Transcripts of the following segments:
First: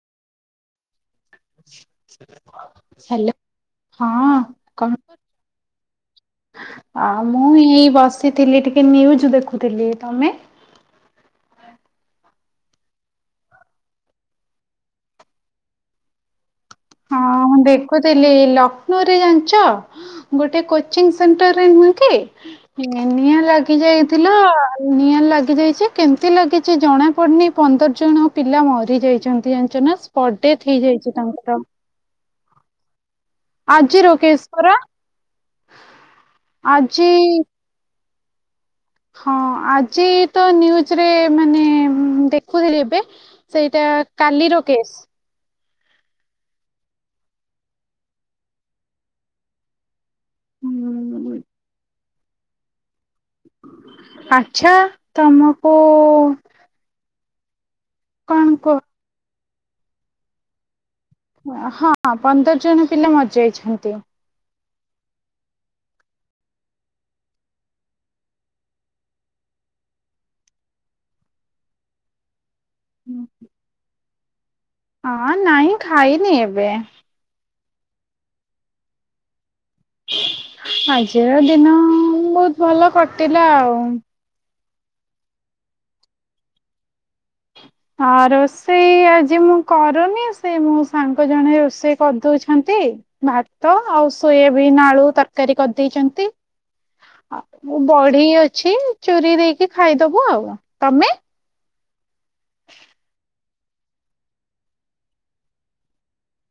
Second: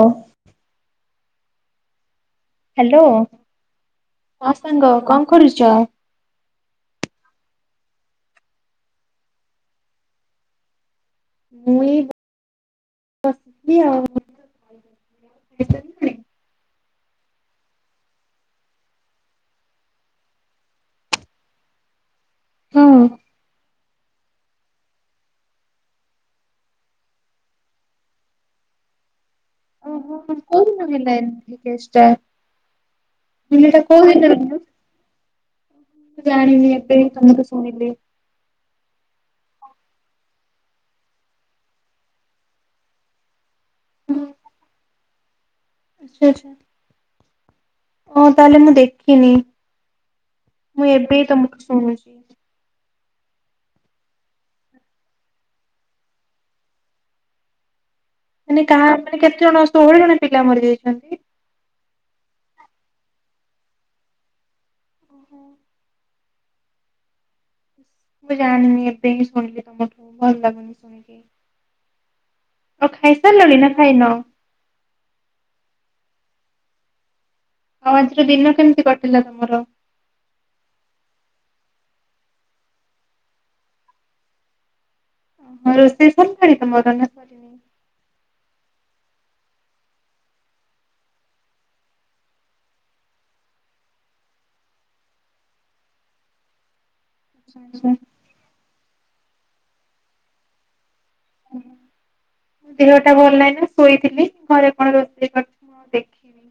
ଓ [inaudible] hello ହଁ ସାଙ୍ଗ କହ କଣ କରୁଛ? ମୁଁ ଏଇ ବସିଥିଲି ଟିକେ ନିୁଉଜ ଦେଖୁଥିଲି, ତମେ? ମୁଁ ଏ ବସିଚି ଆଉ ହଁ ଦେଖୁଥିଲି ଲକ୍ଷ୍ନୌ ରେ ଜାଣିଛ ଗୋଟେ କୋଚିଂ ସେଣ୍ଟରରେ ନୁହେଁ କି? ହୁଁ। ଏନିଆଁ ଲା ଯାଇଥିଲା ନିଆଁ ଲାଗି ଯାଇଛି କେମିତି ଲାଗିଛି ଜଣା ପଡିନି ପନ୍ଦର ଜଣ ପିଲା ମରିଯାଇଛନ୍ତି। ଜାଣିଚ ନା ସ୍ପଟ୍ ଡେଥ୍ ହେଇଯାଇଛି ତାଙ୍କର। [inaudible] ମୁଁ କହିଲି ଏଇଟା କଣ ଆଜିର ହେଇଥିଲା କେସ୍ ପରା ସେଦିନ ଜାଣିନି ମୁଁ ଏବେ ହି ଆଜି ତମଠୁ ଶୁଣିଲି। ହଁ ଆଜି ତ ୁଜରେ ମାନେ ଦେଖୁଥିଲି ଏବେ ସେଇଟା କାଲିର କେଶ୍। ଆଛା ଆଛା। ହଁ ତାହେଲେ ମୁଁ ଦେଖିନି ମୁଁ ଏବେ ହିଁ ହୁଁ ତମଠୁ ଶୁଣୁଛି। ଆଚ୍ଛା ତମକୁ କଣ ମାନେ କାହା କୁହ କେତେ? କେତେ ଜଣ ଷୋହଳ ଜଣ ପିଲା ମରିଯାଇଛନ୍ତି? ହଁ, ପନ୍ଦର ଜଣ ପିଲା ମରିଯାଇଛନ୍ତି। ଓହୋ [inaudible] ମୁଁ ଜାଣିନି, ଏବେ ହିଁ ସୁଣିଲି ତମଠୁ ଭଲ ଲାଗୁନି ସୁଣିକି। ଆଉ, ଖାଇସାରିଳଣି ନା ଖାଇନ? ହଁ ନାଇଁ ଖାଇନି ଏବେ ଆଉ ଆଜିର ଦିନ କେମିତି କଟିଲା ତମର? ଆଜିର ଦିନ ବହୁତ ଭଲ କଟିଲା ଆଉ ହଁ ରୋଷେଇ ସରିଲାଣି ତମର ନା? ହଁ ରୋଷେଇ ଆଜି ମୁଁ କରୁନି ସେ ମୋ ସାଙ୍ଗ ଜଣେ ରୋଷେଇ କରିଦଉଛନ୍ତି ଭାତ ଆଉ ସୋୟାବିନ୍ ଆଳୁ ତରକାରୀ କରିଦେଇଛନ୍ତି। ଆଉ ଆଚ୍ଛା ମୁଁ ଆଚ୍ଛା। ବଡି ଅ ଅଛି ଚୁରି ଦେଇକି ଖାଇଦବୁ ଆଉ ତମେ? ମୋ ଦେହ ଟା ଭଲ ନାହି ନା ଶୋଇଥିଲି ଘରେ କଣ ରୋଷେଇ କରିଛନ୍ତି ମୁଁ ଦେଖିନି।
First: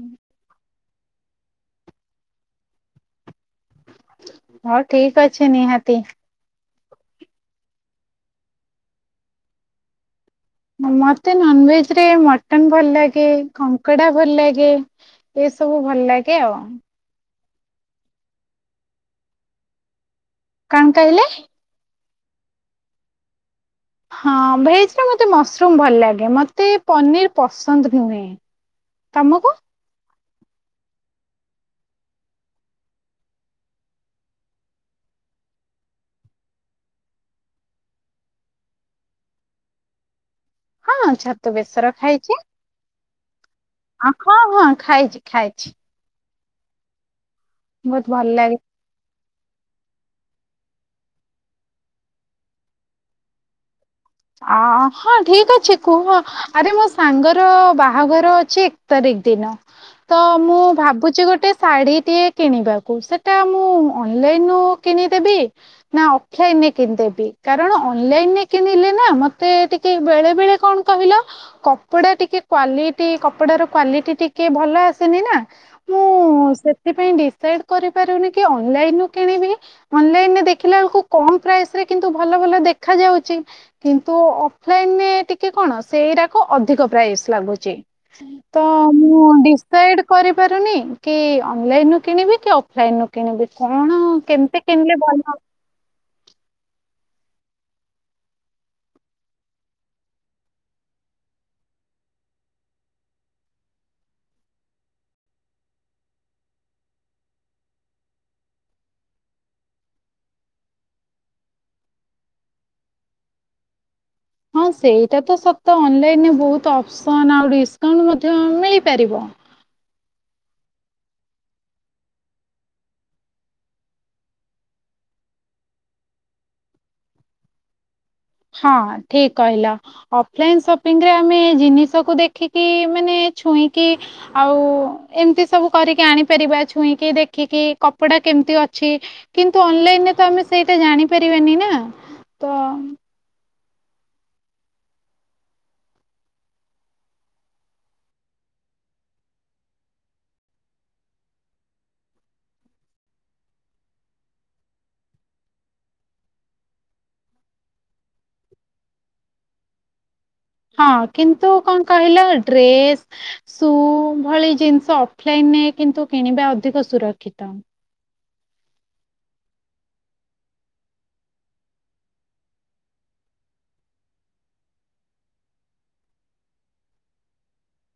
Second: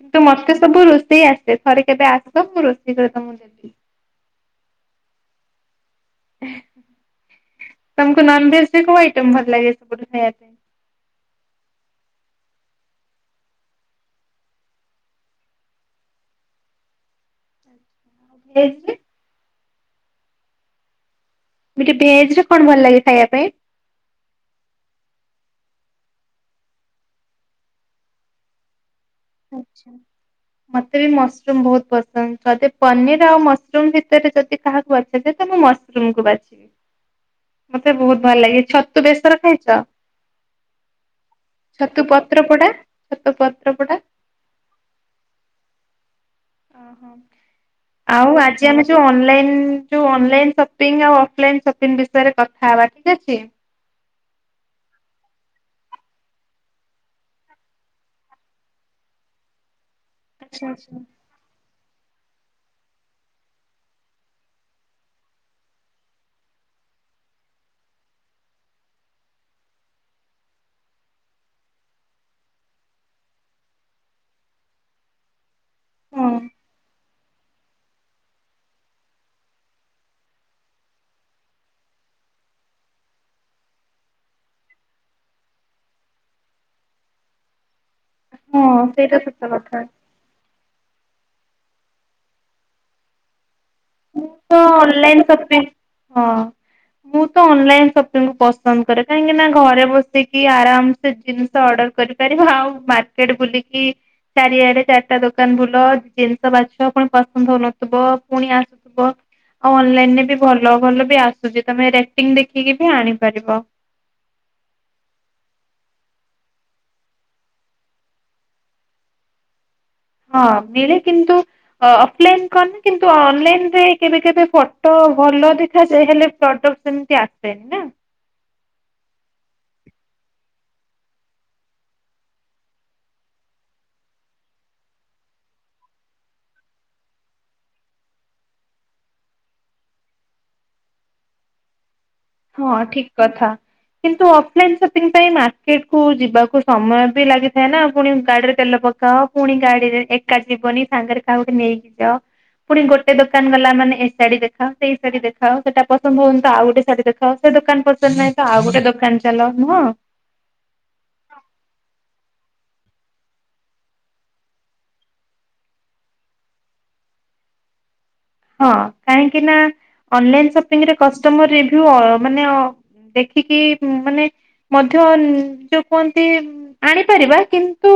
କିନ୍ତୁ ମତେ, ସବୁ ରୋଷେଇ ଆସେ ଥରେ କେବେ ଆସସ ମୁଁ ରୋଷେଇ କରେ ତମକୁ ଦେବି। ହଁ ଠିକ ଅଛି ନିହାତି ତମକୁ ନନ ଭେଜ ରେ କୋଉ ଆଇଟମ ଭଲ ଲାଗେ ସେ ମତେ ନନ୍ ଭେଜ ଥିରେ ମଟନ ଭଲ ଲାଗେ, କଙ୍କଡା ଭଲ ଲାଗେ ଏ ସବୁ ଭଲ ଲାଗେ ଆଉ । [unintelligible] କଣ କହିଲେ? ସେ ଭେଜ ରେ କଣ ଭଲ ଲାଗେ ଖାଇବା ପାଇଁ? ହଁ ଭେଜରେ ମୋତେ ମସରୁମ୍ ଭଲ ଲାଗେ ମୋତେ ପନିର୍ ପସନ୍ଦ ନୁହେଁ । ଆଚ୍ଛା । ମତେ ବି ମସରୁମ ବହୁତ ପସନ୍ଦ ଯଦି ପନିର ଆଉ ମସରୁମ ଭିତରେ ଯଦି କାହାକୁ ବଛା ଯାଏ ତ ମୁଁ ମସରୁମକୁୁ ବାଛିବି । ମତେ ବହୁତ ଭଲ ଲାଗେ ଛତୁ ବେସର ଖାଇଛ । ହଁ ଛତୁ ବେସର ଖାଇଛି । ଛତୁପତ୍ର ପଡ଼ା । ହଁ ହଁ ଖାଇଛି ଖାଇଛି । ଓହୋ । ଭଲ ଆଉ ଲାଗେ ଆଜି ଆମେ ଯୋଉ ଅନଲାଇନ ଯୋଉ ଅନଲାଇନ୍ ସପିଙ୍ଗଆଉ ଅଫଲାଇନ ସପିଙ୍ଗ ବିଷୟରେ କଥା ହବା ଠିକ ଅଛି । ଅ ହଁ ଠିକ ଅଛି କୁହ ଆରେ ମୋ ସାଙ୍ଗର ବାହାଘର ଅଛି ଏକ ତାରିଖ ଦିନ ତ ମୁଁ ଆଚ୍ଛା ଆଚ୍ଛା। ଭାବୁଛି ଗୋଟେ ଶାଢୀଟିଏ କିଣିବାକୁ ସେଟା ମୁଁ ଅନଲାଇନରୁ କିଣିଦେବି ନା ଅକ୍ଷନରେ କିଣିଦେବି । କାରଣ ଅନଲାଇନରେ କିଣିଲେ ନା ମତେ ଟିକେ ବେଳେ ବେଳେ କଣ କହିଲ କପଡା ଟିକେ କ୍ଵାଲିଟି କପଡାର କ୍ଵାଲିଟି ଟିକେ ଭଲ ଆସେନି ନା ମୁଁ ହଁ ସେଥିପାଇଁ ସେଟ୍ କରିପାରୁନି କି ଅନଲାଇନ ରୁ କିଣିବି ଅନଲାଇନ ଦେଖିଲା ବେଳକୁ କମ ପ୍ରାଇସରେ କିନ୍ତୁ ଭଲ ଭଲ ଦେଖା ଯାଉଛି। କିନ୍ତୁ ଅଫଲାଇନ ଟିକେ କଣ ସେଇଟାକ ଅଧିକ ପ୍ରାଇସ୍ ଲାଗୁଛି । ତ ହଁ ମୁଁ ସେଇଟା ସତ କଥା। ଡିସାଇଡ କରିପାରୁନି କି ଅନଲାଇନ ରୁ କିଣିବି କି ଅଫଲାଇନ ରୁ କିଣିବି । ମୁଁ ତ ଅନଲାଇନ ସପିଙ୍ଗ ହଁ । ମୁଁ ତ ଅନଲାଇନ ସପିଙ୍ଗ ପସନ୍ଦ କରେ କାହିଁକି ନା ଘରେ ବସିକି ଆରାମସେ ଜିନିଷ ଅର୍ଡର କରିପାରିବ ଆଉ ମାର୍କେଟ ବୁଲିକି ଚାରିଆଡେ ଚାରିଟା ଦୋକାନ ବୁଲ ଜିନିଷ ବାଛ ପୁଣି ପସନ୍ଦ ହଉନଥିବ ପୁଣି ଆସୁ ଆଉ ଅନଲାଇନରେ ବି ଭଲ ଭଲ ବି ଆସୁଛି ତମେ ରେଟିଂ ଦେଖିକି ବି ଆଣିପାରିବ । ହଁ ସେଇଟା ତ ସତ ଅନଲାଇନରେ ବହୁତ ଅପସନ୍ ଆଉ ଡିସକାଉଣ୍ଟ ମଧ୍ୟ ମିଳିପାରିବ । ହଁ ମିଳେ କିନ୍ତୁ ଅଫଲାଇନ କନ କିନ୍ତୁ ଅନଲାଇନରେ କେବେ କେବେ ଫଟୋ ଭଲ ଦେଖାଯାଏ ହେଲେ ପ୍ରଡକ୍ଟ ସେମିତି ଆସେନି ନା । ହଁ ଠିକ କହିଲା ଅଫଲାଇନ ସପିଙ୍ଗରେ ଆମେ ଜିନିଷକୁ ଦେଖିକି ମାନେ ଛୁଇଁକି ଆଉ ଏମିତି ସବୁ କରିକି ଆଣିପାରିବା ଛୁଇଁକି ଦେଖିକି କପଡା କେମିତି ଅଛି କିନ୍ତୁ ଅନଲାଇନ ରେ ତ ଆମେ ସେଇଟା ଜାଣିପାରିବାନି ନା । ହଁ ଠିକ କଥା । କିନ୍ତୁ ଅଫଲାଇନ ସପିଙ୍ଗ ପାଇଁ ମାର୍କେଟ କୁ ଯିବାକୁ ସମୟ ବି ଲାଗିଥାଏ ନା ପୁଣି ଗାଡିରେ ତେଲ ପକାଅ ପୁଣି ଗାଡିରେ ଏକା ଯିବନି ସାଙ୍ଗରେ କାହା ଗୋଠେ ନେଇକି ଯାଅ ପୁଣି ଗୋଟେ ଦୋକାନ ଗଲା ମାନେ ଏ ଶାଢୀ ଦେଖାଅ ସେଇ ଶାଢୀ ଦେଖାଅ ସେଇଟା ପସନ୍ଦ ହଉନି ଟା ଆଉ ଗୋଟେ ଶାଢୀ ଦେଖ ତ ସେ ଦୋକାନ ପସନ୍ଦ ନାହିଁ ତ ଆଉ ଗୋଟେ ଦୋକାନ ଚାଲ ନୁହଁ। ହଁ କିନ୍ତୁ କଣ କହିଲ ଡ୍ରେସ ସୁ ଭଳି ଜିନିଷ ଅଫଲାଇନରେ କିନ୍ତୁ କିଣିବା ଅଧିକ ସୁରକ୍ଷିତ। ହଁ କାହିଁକି ନା ଅନଲାଇନ ସପିଂରେ କଷ୍ଟମର ରିଭ୍ୟୁ ମାନେ ଦେଖିକି ମାନେ ମଧ୍ୟ ଯୋଉ କୁହନ୍ତି ଆଣିପାରିବା କିନ୍ତୁ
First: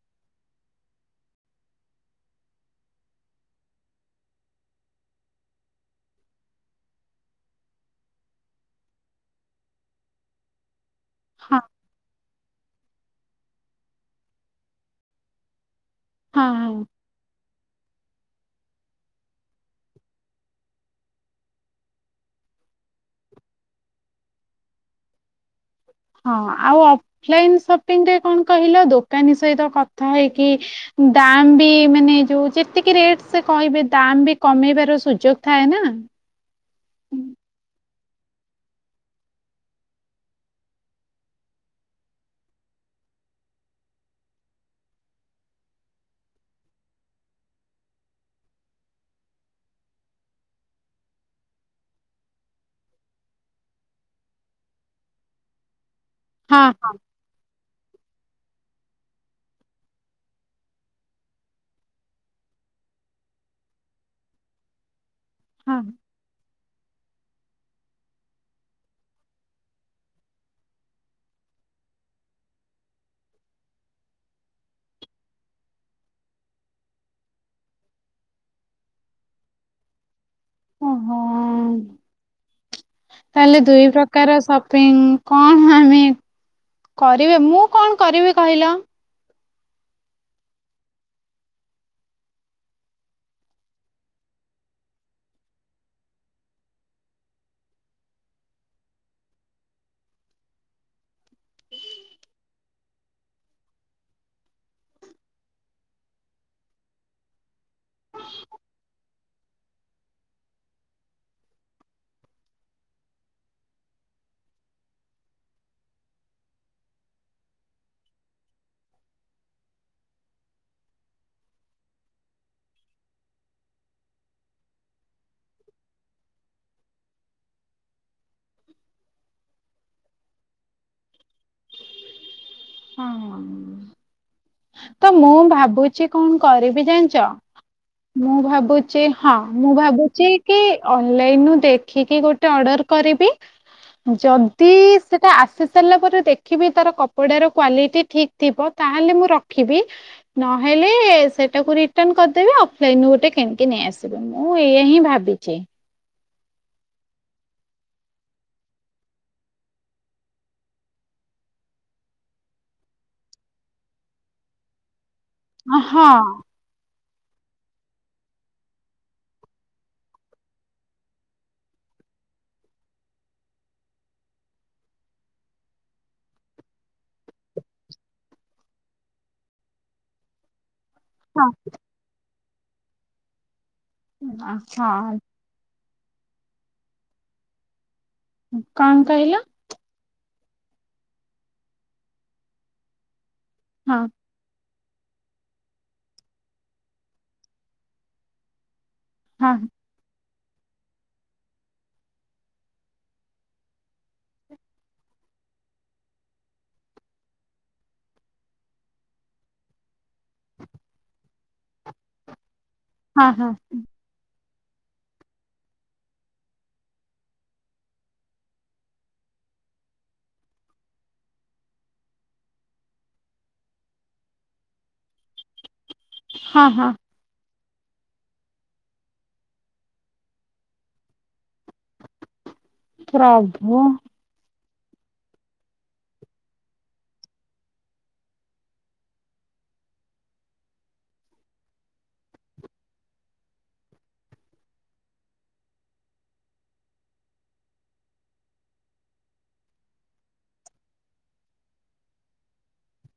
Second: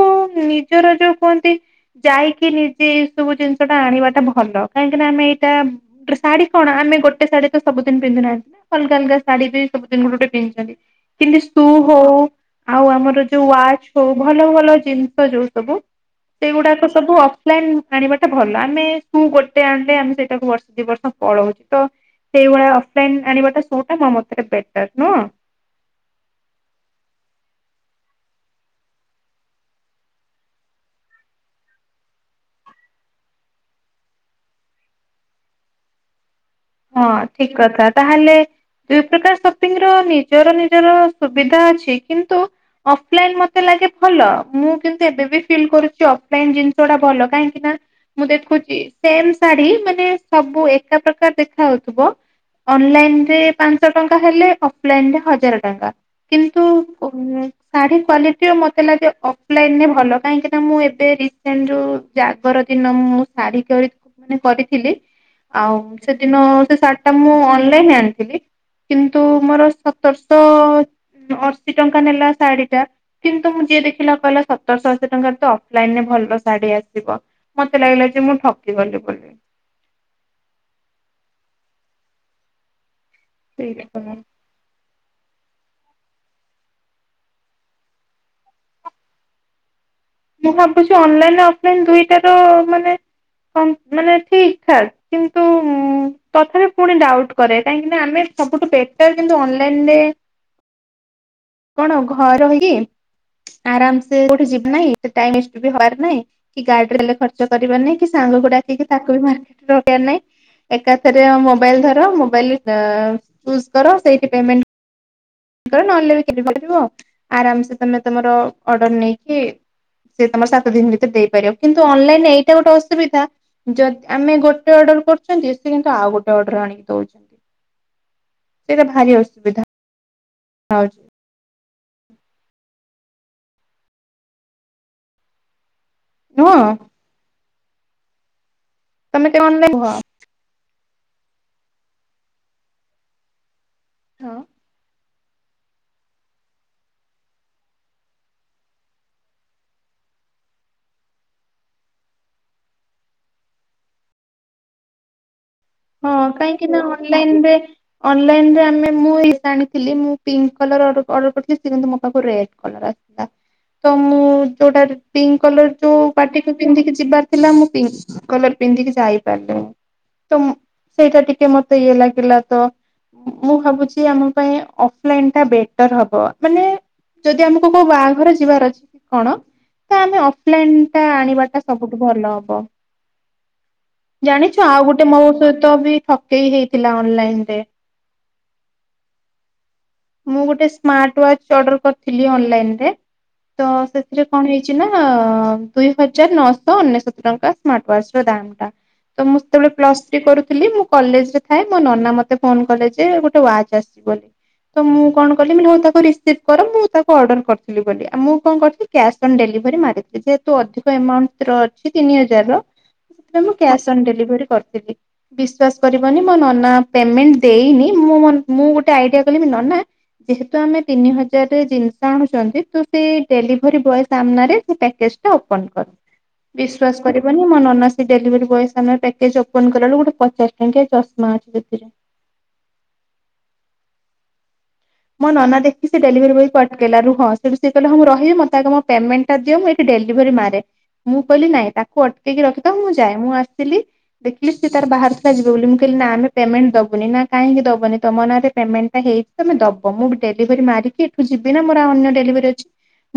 ନିଜର ଯୋଉ କୁହନ୍ତି ଯାଇକି ନିଜେ ଏଇ ସବୁ ଜିନିଷ ଟା ଆଣିବାଟା ଭଲ କାହିଁ କାଁକି ନା ଆମେ ଏଇଟା ଶାଢୀ କଣ ଆମେ ଗୋଟେ ଶାଢ଼ୀ ସବୁଦିନ ପିନ୍ଧୁ ନହାନ୍ତି ନା ଅଲଗା ଅଲଗା ଶାଢୀ ବି ସବୁଦିନ ଗୋଟେ ଗୋଟେ ପିଧିଛନ୍ତି । କିନ୍ତୁ ହଁ ସ୍ତୁ ହଉ । ଆଉ ଆମର ଯୋଉ ୱାଚ ହଉ ଭଲ ଭଲ ଜିନିଷ ଯୋଉ ସବୁ ହଁ ହଁ। ସେଇଗୁଡାକ ସବୁ ଅ ଆଣିବା ଟା ଭଲ ଆମେ ଗୋଟେ ଗୋଟ ଆଣିଲେ ଆମେ ସେଇଟାକୁ ବର୍ଷ ଦି ବର୍ଷ ପଳଉଛୁ ତ ସେଇଭଳିଆ ଅଫଲାଇନ ଆଣିବାଟା ସୁଟ୍ ମୋ ମତରେ ବେଟର ନୁହଁ। ହଁ ଆଉ ଅଫଲାଇନ ସପିଂ ରେ କଣ କହିଲ ଦୋକାନୀ ସହିତ କଥା ହେଇକି ଦାମ ବି ମାନେ ଯୋଉ ଯେତିକି ରେଟ ସେ କହିବେ ଦାମ ବି କମେଇବାର ସୁଯୋଗ ଥାଏ ନା। ହଁ ଠିକ କଥା। ତାହେଲେ ଦୁଇ ପ୍ରକାର ସପିଙ୍ଗ ର ନିଜର ନିଜର ସୁବିଧା ଅଛି କିନ୍ତୁ ଅଫଲାଇନ ମତେ ଲାଗେ ଭଲ ମୁଁ କିନ୍ତୁ ଏବେ ବି ଫିଲ୍ କରୁଛି ଅଫଲାଇନ ଜିନିଷ ଗୁଡା ଭଲ କାହିଁକି ନା ମୁଁ ଦେଖୁଛି ସେମ ଶାଢ଼ୀ ମାନେ ସବୁ ଏକା ପ୍ରକାର ଦେଖ ହଉଥିବ ଅନଲାଇନ ରେ ପାଞ୍ଚ ଟଙ୍କା ହେଲେ ଅଫଲାଇନ ରେ ହଜାର ଟଙ୍କା। ହଁ କିନ୍ତୁ ଉଁ ଶାଢ଼ୀ କ୍ୱାଲିଟି ଟିକେ ମୋତେ ଲାଗେ ଅଫଲାଇନରେ ଭଲ କାହିଁକିନା ମୁଁ ଏବେ ରିସେଣ୍ଟ ଯେଉଁ ଜାଗର ଦିନ ମୁଁ ଶାଢ଼ୀ ମାନେ କରିଥିଲି ଆଉ ହଁ ସେ ସେ ଶାଢୀଟା ମୁଁ ଅନଲାଇନ ଆଣିଥିଲି କିନ୍ତୁ ମୋର ସତରଶହ ଅଶୀ ଟଙ୍କା ନେଲା ଶାଢ଼ୀଟା କିନ୍ତୁ ମୁଁ ଯିଏ ଦେଖିଲା କହିଲା ସତରଶହ ଅଶୀ ଟଙ୍କା ତ ଅଫଲାଇନରେ ଭଲ ଶାଢ଼ୀ ଆସିବ ମତେ ଲାଗିଲା ଯେ ମୁଁ ଠକିଗଲି ବୋଲି। ଓହୋ ତାହେଲେ ଦୁଇ ସେଇଥିପାଇଁ ପ୍ରକାର ସପିଙ୍ଗ କଣ [unintelligible] କରିବେ ମୁଁ କଣ କରିବି କହିଲ? ମୁଁ ଭାବୁଛି ଅନଲାଇନ ଅଫଲାଇନ ଦୁଇଟାର ମାନେ ମାନେ ଠିକ ଠାକ୍ କିନ୍ତୁ ତଥାପି ପୁଣି ଡାଉଟ୍ କରେ କାହିଁକି ନା ଆମେ ସବୁଠୁ ବେଟର କିନ୍ତୁ ଅନଲାଇନରେ କଣ ଘରେ ରହିକି ଆରାମସେ କୁଆଡେ ଯିବାର ନାହିଁ ଟାଇଷ୍ଟ କି ଗାଡିଲରେ ଖର୍ଚ୍ଚ କରିବାର ନାହିଁ କି ସାଙ୍ଗକୁ ଡାକିକି ତାକୁ ବି ରହିବାର ନାହିଁ ଏକାଥରେ ମୋବାଇଲ ଧର ମୋବାଇଲ ଅ ଚୁଜ କର ସେଇଠି ପେମେଣ୍ଟ ନହେଲେ ବି କିଣିପାରିବ ଆରାମସେ ତମେ ତମର ଅର୍ଡର ନେଇକି ସେ ତମର ସାତ ଦିନ ଭିତରେ ଦେଇପାରିବ କିନ୍ତୁ ଅନଲାଇନରେ ଏଇଟା ଗୋଟେ ଅସୁବିଧା ଯ ଯଦି ଆମେ ଗୋଟେ ଅର୍ଡର କରୁଛନ୍ତି ସେ କିନ୍ତୁ ଆଉ ଗୋଟେ ଅର୍ଡ଼ର ଆଣିକି ଦଉଛନ୍ତି ସେଇଟା ଭାରି ଅସୁବିଧା। ହଉଛି। ହଁ ତ ମୁଁ ଭାବୁ ଛି କଣ ନୁହଁ କରିବି ଜାଣିଛ? ମୁଁ ଭାବୁ ଛି ତମେ ହଁ ଟିକେ ମୁଁ ଅନଲାଇନ କୁହ। ଭାବୁଛି କି ଅନଲାଇନ ଦେଖିକି ଗୋଟେ ଅର୍ଡର କରିବି। ଯଦି ସେଇଟା ଆସି ସାରିଲା ପରେ ଦେଖିବି ତାର କପଡ଼ା ର କ୍ଵାଲିଟି ଠିକ୍ ଥିବ ତାହେଲେ ମୁଁ ରଖିବି ନହେଲେ ସେଇଟାକୁ ରିଟର୍ଣ କରିଦେବି ଅଫଲାଇନୁ ଗୋଟେ କିଣିକି ନେଇ ଆସିବି ମୁଁ ଏଇ ହିଁ ଭାବିଛି। ହଁ କାହିଁକି ନା ଅନଲାଇନରେ ଅନଲାଇନରେ ଆମେ ମୁଁ ଏ ଆଣିଥିଲି ମୁଁ ପିଙ୍କ କଲର ଅର୍ଡର କରିଥିଲି ସେ କିନ୍ତୁ ମୋ ପାଖକୁ ରେଡ କଲର ଆସଥିଲା ତ ମୁଁ ସେଇଟା ରି ପିଙ୍କ କଲର ହଁ ଯୋଉ ପାଟିକୁ ପିନ୍ଧିକି ଯିବାର ଥିଲା ମୁଁ ପିଙ୍କ କଲର ପିନ୍ଧିକି ଯାଇପାରିଲିନି। ସେଇଟା ଟିକେ ମତେ ଇଏ ଲାଗିଲା ତ ମୁଁ ଭାବୁଛି ଆମ ପାଇଁ ଅଫଲାଇନ ଟା ବେଟର ହବ ମାନେ ଯଦି ଆମକୁ କୋଉ ବାହାଘର ଯିବାର ଅଛି କଣ ତ ଆମେ ଅଫଲାଇନ ଟା ହଁ ଆଣିବାଟା ସବୁଠୁ ଭଲ ହବ। ଜାଣିଛୁ ଆଉ ଗୋଟେ ହଁ ମୋ ସହ ତ ବି ଠକେଇ ହେଇଥିଲା ଅନଲାଇନ ରେ। କଣ କହିଲ? ମୁଁ ଗୋଟେ ସ୍ମାର୍ଟ ୱାଚ ଅର୍ଡର କରିଥିଲି ଅନଲାଇନରେ। ତ ହଁ ସେଥିରେ କଣ ହେଇ ଛି ନା ଦୁଇ ହଜାର ନଅଶହ ଅନେଶତ ଟଙ୍କା ସ୍ମାର୍ଟ ୱାଚ ର ଦାମ ଟା। ତ ମୁଁ ହଁ ସେତେବେଳେ ପ୍ଲସ୍ ଥ୍ରୀ କରୁ ଥିଲି ମୁଁ କଲେଜ ରେ ଥାଏ ମୋ ନନା ମତେ ଫୋନ କଲେ ଯେ ଗୋଟେ ୱାଚ ଆସିଛି ବୋଲି ତ ମୁଁ କଣ କଲି ହଉ ତାକୁ ରିସିଭ କର ମୁଁ ତାକୁ ଅର୍ଡର କରିଥିଲି ବୋଲି ମୁଁ କଣ କରିଥିଲି କ୍ୟାସ୍ ଅନ ଡେଲିଭରି ମାରିଥିଲି ଯେହେତୁ ଅଧିକ ଏମାଉଣ୍ଟ ର ଅଛି ତିନି ହଜାର । ହଁ ସେଥିପାଇଁ ମୁଁ ହଁ କ୍ୟାସ୍ ଅନ୍ ଡେଲିଭରି କରି। ସ [unintelligible] ବିଶ୍ଵାସ କରିବନି ମୋ ନନା ପେମେଣ୍ଟ ଦେଇନି ମୁଁ ମୁଁ ଗୋଟେ ଆଇଡିଆ କଲି କି ନନା ଯେହେତୁ ଆମେ ତିନି ହଜାର ଜିନିଷ ଆଣୁଛନ୍ତି ତ ସେ ଡେଲିଭରି ବୟ ସାମ୍ନାରେ ସେ ପ୍ୟାକେଜ ଟା ଓପନ କର। ହଁ ହଁ ବିଶ୍ଵାସ କରିବନି ମୋ ନନା। [unintelligible] ସେ ଡେଲିଭରୀ ବୟ ସାମ୍ନା ରେ ପ୍ୟାକେଜ ଓପନ୍ କଲା ବେଳକୁ ଗୋଟେ। ପଚାଶ ଟଙ୍କିଆ ଚଷମା ଅଛି । ପ୍ରଭୁ। ମୋ ନନା ଦେଖି ସେ ଡେଲିଭରି ବୟକୁ ଅଟକେଇଲା ରୁହ ହଁ ସେଠୁ ସେଏ କହିଲ ହ ମୁଁ ରହିବି ମତେ ଆଗ ମୋ ପେମେଣ୍ଟା ଟା ଦିଅ ମୁଁ ଏଠି ଡେଲିଭରି ମାରେ ମୁଁ କହିଲି ନାଇଁ ତାକୁ ଅଟକେଇକି ରଖିଥାଅ ମୁଁ ଯାଏ ମୁଁ ଆସିଲି ଦେଖିଲି ସି ତାର ବାହାରୁ ଥିଲା ଯିବ ବୋଲି ମୁଁ କହିଲି ନା ଆମେ ପେମେଣ୍ଟ ଦବୁନି ନା କାହିଁକି ଦବନି ତମ ନାଁରେ ପେମେଣ୍ଟା ଟା ହେଇଛି ତମେ ଦବ। ମୁଁ ଡେଲିଭରି ମାରିକି ଏଠୁ ଯିବି ନା ମୋର ଅନ୍ୟ ଡେଲିଭରି ଅଛି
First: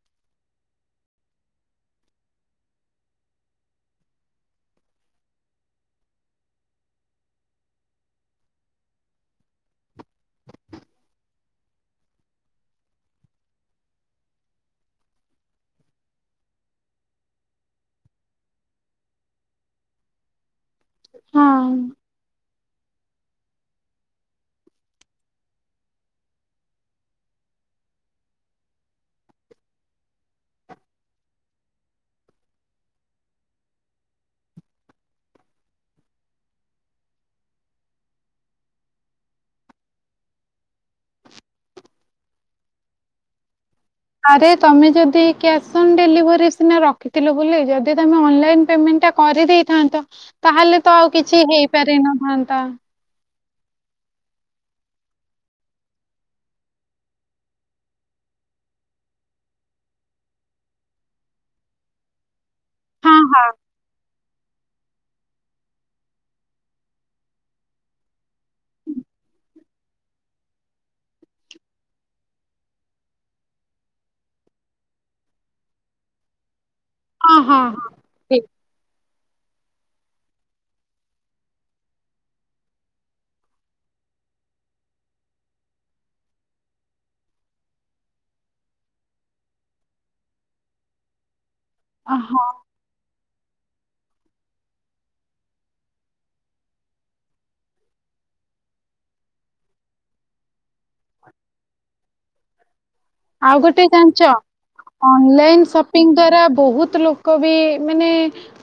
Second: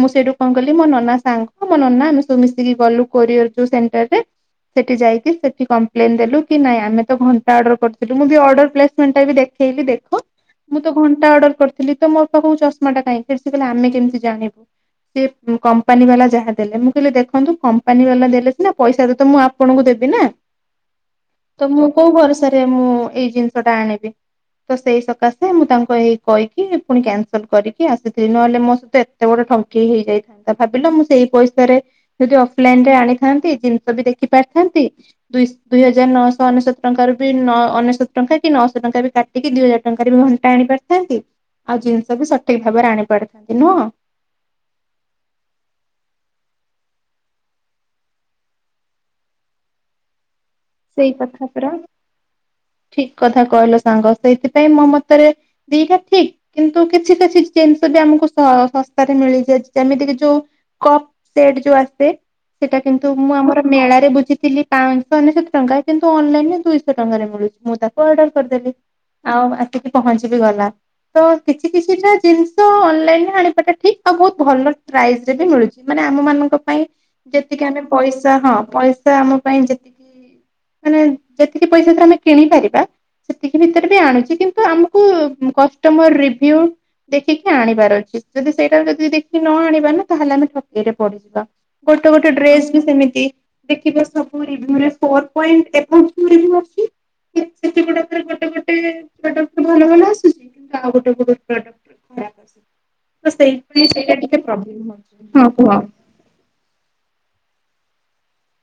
ମୁଁ ସେଇଠୁ କଣ କଲି ମୋ ନନା ସାଙ୍ଗ ମୋ ନନା ଆମେ ସବୁ ମିଶିକି ଗଲୁ କୋରିଅର ଯୋଉ ସେଣ୍ଟରରେ ସେଠି ଯାଇକି ସେଠି କଂପ୍ଲେନ୍ ଦେଲୁ କି ନାଇଁ ଆମେ ତ ଘଣ୍ଟା ଅର୍ଡର କରିଥିଲୁ ମୁଁ ବି ଅର୍ଡର ପ୍ଲେସମେଣ୍ଟ ଟା ଦେଖେଇଲି ଦେଖ ମୁଁ ତ ଘଣ୍ଟା ଆର୍ଡର । କରିଥିଲି ତ ମୋ ପାଖକୁ ଚଶମା ଟା କାହିଁକି ଆସିଛି ଆମେ କେମିତି ଜାଣିବୁ କମ୍ପାନୀ ବାଲା ଯାହା ଦେଲେ ମୁଁ କହିଲି ଦେଖନ୍ତୁ କମ୍ପାନୀ ବାଲା ଦେଲେ ସିନା ପଇସା ତ ମୁଁ ଆପଣଙ୍କୁ ଦେବିନା। ହଁ ତ ମୁଁ କୋଉ ଭରସା ରେ। ସେ ମୁଁ ଏଇ ଜିନିଷ ଟା ଆଣିବି ତ ସେଇ ସକାଶେ ମୁଁ ତାଙ୍କ ଏଇ। କହିକି ପୁଣି କ୍ୟାନସଲ କରିକି ଆସିଥିଲି ନହେଲେ ମୋ ସହିତ ଏତେ ବଡ ଠକେଇ ହେଇଯାଇଥାନ୍ତା ଭାବିଲ ମୁଁ ସେଇ ପଇସାରେ ଯଦି ଅଫଲାଇନ ରେ ଆଣିଥାନ୍ତି ଜିନିଷ ବି ଦେଖି ପାରିଥାନ୍ତି ଦୁଇସ ଦୁଇ ହଜାର ନଅଶହ ଅନେଶତ ଟଙ୍କାରୁ ବି ଅନେଶତ ଟଙ୍କା କି ନଅଶହ ଟଙ୍କା ବି କାଟିକି ଦିଇ ହଜାର ଟଙ୍କାରେ ବି ଘଣ୍ଟା ଆଣିପାରିଥା। ନ୍ତି ଆଉ ଜିନିଷ ବି ସଠିକ ଭାବରେ ଆଣି ପାରିଥାନ୍ତି ନୁହଁ। ଆରେ ତମେ ଯଦି କ୍ୟାସ୍ ଅନ୍ ଡେଲିଭରି ସିନା ରଖିଥିଲ ବୋଲି ଯଦି ତମେ ଅନଲାଇନ୍ ପେମେଣ୍ଟଟା କରିଦେଇଥାନ୍ତ। ତାହେଲେ ତ ଆଉ ସେଇ କିଛି କଥା ପରା ହେଇପାରିନଥାନ୍ତା। ଠିକ କଥା କହିଲ ସାଙ୍ଗ ସେଇଥିପାଇଁ ମୋ ମତରେ ଦିଟା ଠିକ କିନ୍ତୁ କିଛି କିଛି ଜିନିଷ ବି ଆମକୁ ଶ ଶସ୍ତାରେ ମିଳିଯାଏ ଯେମିତିକ ଯୋଉ କପ ସେଟ ଯୋଉ ଆସେ। ସେଟା କିନ୍ତୁ ହଁ ମୁଁ ଆମର ମେଳାରେ ବୁଝିଥିଲି। ପାଁଶହ ଅନେଶତ। ଟଙ୍କା କିନ୍ତୁ ଅନଲାଇନ ରେ ଦୁଇଶହ ଟଙ୍କାରେ ମିଳୁଛି ମୁଁ ତାକୁ ଅର୍ଡର କରିଦେଲି ଆଉ ଆସିକି ପହଞ୍ଚି ବିି ଗଲା ତ କିଛି କିଛିଟା ଜିନିଷ ଅନଲାଇନରେ ଆଣିବାଟା ଠିକ ଆଉ ବହୁତ ଭଲ ପ୍ରାଇସ ରେ ବି ମିଳୁଛି ମାନେ ଆମ ମାନଙ୍କ ପାଇଁ। ହଁ ହଁ ଯେତିକି ଆମେ ପଇସା ହଁ ପଇସା। ସେଟା ଆମ ପାଇଁ ଯେତିକି। ମାନେ ଯେତିକି ପଇସା ତ ଆମେ କିଣି ପାରିବା ସେତିକି ଭିତରେ ବି ଆଣୁଛି କିନ୍ତୁ ଆମକୁ କଷ୍ଟମର ରିଭ୍ୟୁ ଦେଖିକି ଆଣିବାର ଅଛି ଯଦି ସେଇଟା ଯଦି ଦେଖିକି ନ ଆଣିବା ନା ତାହେଲେ ଆମେ ଠକେଇରେ ପଡିଯିବା। ଗୋଟେ ଗୋଟେ ଓହୋ ଡ୍ରେସ ବି ସେମିତି। ଦେଖିିବା ସବୁ ରିଭ୍ୟୁ ରେ ଫୋର୍। ପଏଣ୍ଟ ଅବୋଭ ରିଭ୍ୟୁ ଅଛି, ଗୋଟେ ଗୋଟେ ପ୍ରଡକ୍ଟ ରେ ଭଲ ଭଲ ଆସୁଛି କିନ୍ତୁ ଆଉ ଗୋଟେ ଗୋଟେ ପ୍ରଡକ୍ଟ ରେ ଖରାପ ଆସୁଛି। ତ ଆଉ ଗୋଟେ ସେଇଥିପାଇଁ ସେଇଟା ଜାଣିଛ ଟିକେ ପ୍ରୋବ୍ଲେମ ହଉଛି ହଁ ଅନଲାଇନ କୁହ। ସପିଙ୍ଗ ଦ୍ଵାରା ବହୁତ। ବହୁତ ଲୋକ ବି ମାନେ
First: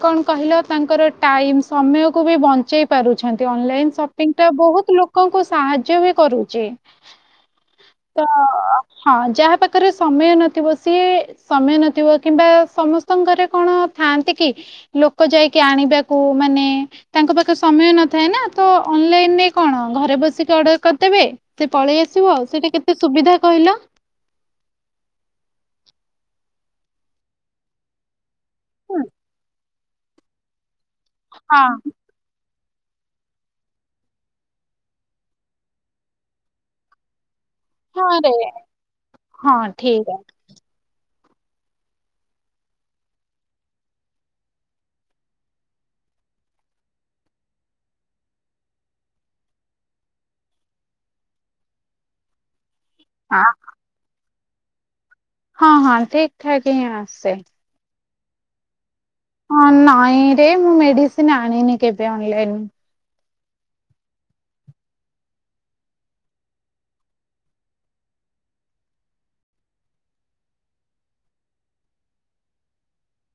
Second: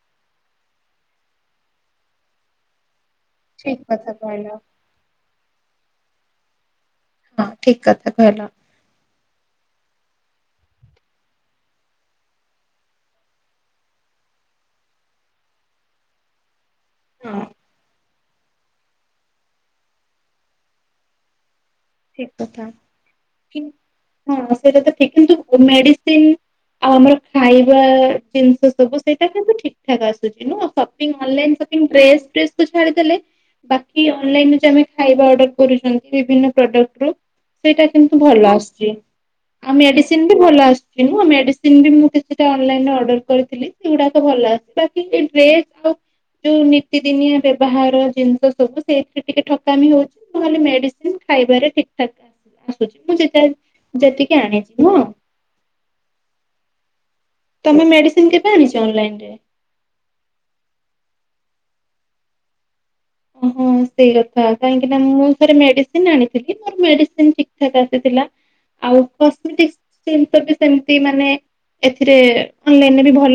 କଣ କହିଲ ତାଙ୍କର ଟାଇମ୍ସ ସମୟ କୁ ବି ବଞ୍ଚେଇ। ପାରୁଛନ୍ତି ଠିକ ଅନଲାଇନ କଥା କହିଲ ସଂପିଟା ବହୁତ ଲୋକ। ସାହାଯ୍ୟ ବି କରୁଚି। ହଁ ଠିକ କଥା କହିଲ। ହଁ ଯାହା ପାଖରେ ସମୟ ନଥିବ ସିଏ ସମୟ ନଥିବ କିମ୍ବା ସମସ୍ତଙ୍କ ଘରେ କଣ ଥାଆନ୍ତି କି ଲୋକ ଯାଇକି ଆଣିବାକୁ ମାନେ। ତାଙ୍କ ହଁ ପାଖେ ସମୟ ନ। ଥାଏ ନା ତ ଅନଲାଇନ ରେ କଣ ଘରେ ବସିକି ଅର୍ଡ଼ର କରିଦେବେ। ସେ ପଳେଇ ଆସିବ ଠିକ ଆଉ କଥା। ସେଇଟା କେତେ ସୁବିଧା କି କହିଲ। ହଁ ସେଇଟା ତ ଠିକ କିନ୍ତୁ ମେଡିସିନ ଆଉ ଆମର ଖାଇବା। ଜିନିଷ ସବୁ ସେଇଟା କିନ୍ତୁ ଠିକ। ଠିକ ଆସୁଚି ନୁହଁ । ଅନଲାଇନ୍ ସଂପି ଡ୍ରେସ ଫ୍ରେସ । ଛାଡ଼ିଦେଲେ ବାକି ଅନ ଲାଇନରୁ ଯୋଉ ଆମେ ଖାଇବା ଅର୍ଡର କରୁଛନ୍ତି ବିନା ପ୍ରଡକ୍ଟ ର। ସେଇଟା କିନ୍ତୁ ଭଲ ଆସୁଛି ଆଉ ମେଡିସିନ ବି ଭଲ ଆସୁଚି। ସେମିତି ନୁହଁ ମେଡିସିନ ବି କେତେଟା ଅନ ଲାଇନ ରେ ଅର୍ଡର କରିଥିଲି ସେଗୁଡ଼ାକ ଭଲ ଆସିଥିଲା ବାକି ଡ୍ରେସ ଯୋଉ ନିତିଦିନିଆ ବେବହାର ଜିନିଷ ସବୁ ସେଇଥିରେ ଟିକେ ଠକାମି ହଉଚି ନହେଲେ ମେଡିସିନ। ଖାଇବାରେ ଠିକ୍ ଠାକ୍। ମୁଁ ଯେତେ ବେଳେ ଯେତିକି। ଆଣିଛି ନୁହଁ। ହଁ ହଁ ଠିକ୍ ଠାକ୍ ହିଁ। ଆସେ ତମେ ମେଡ଼ିସିନ୍। କେବେ ଆଣିଚ ଅନ ଲାଇନ ରୁ। ହଁ ନାଇଁରେ ମୁଁ ମେଡିସିନ ଆ । ଆଣିନି କେବେ ଅନ ଲାଇନ ରୁ। ଓହୋ ସେଇ କଥା କାହିଁକି ନା ମୁଁ ଥରେ ମେଡ଼ିସିନ୍ ଆଣିଥିଲି ସବୁ ମେଡ଼ିସିନ୍ ଠିକ୍ ଠାକ୍ ଆସିଥିଲା ଆଉ କସ୍ମେଟିକ୍ସ ବି ସେମିତି ମାନେ ଏଥିରେ ଅନଲାଇନରେ ବି ଭଲ।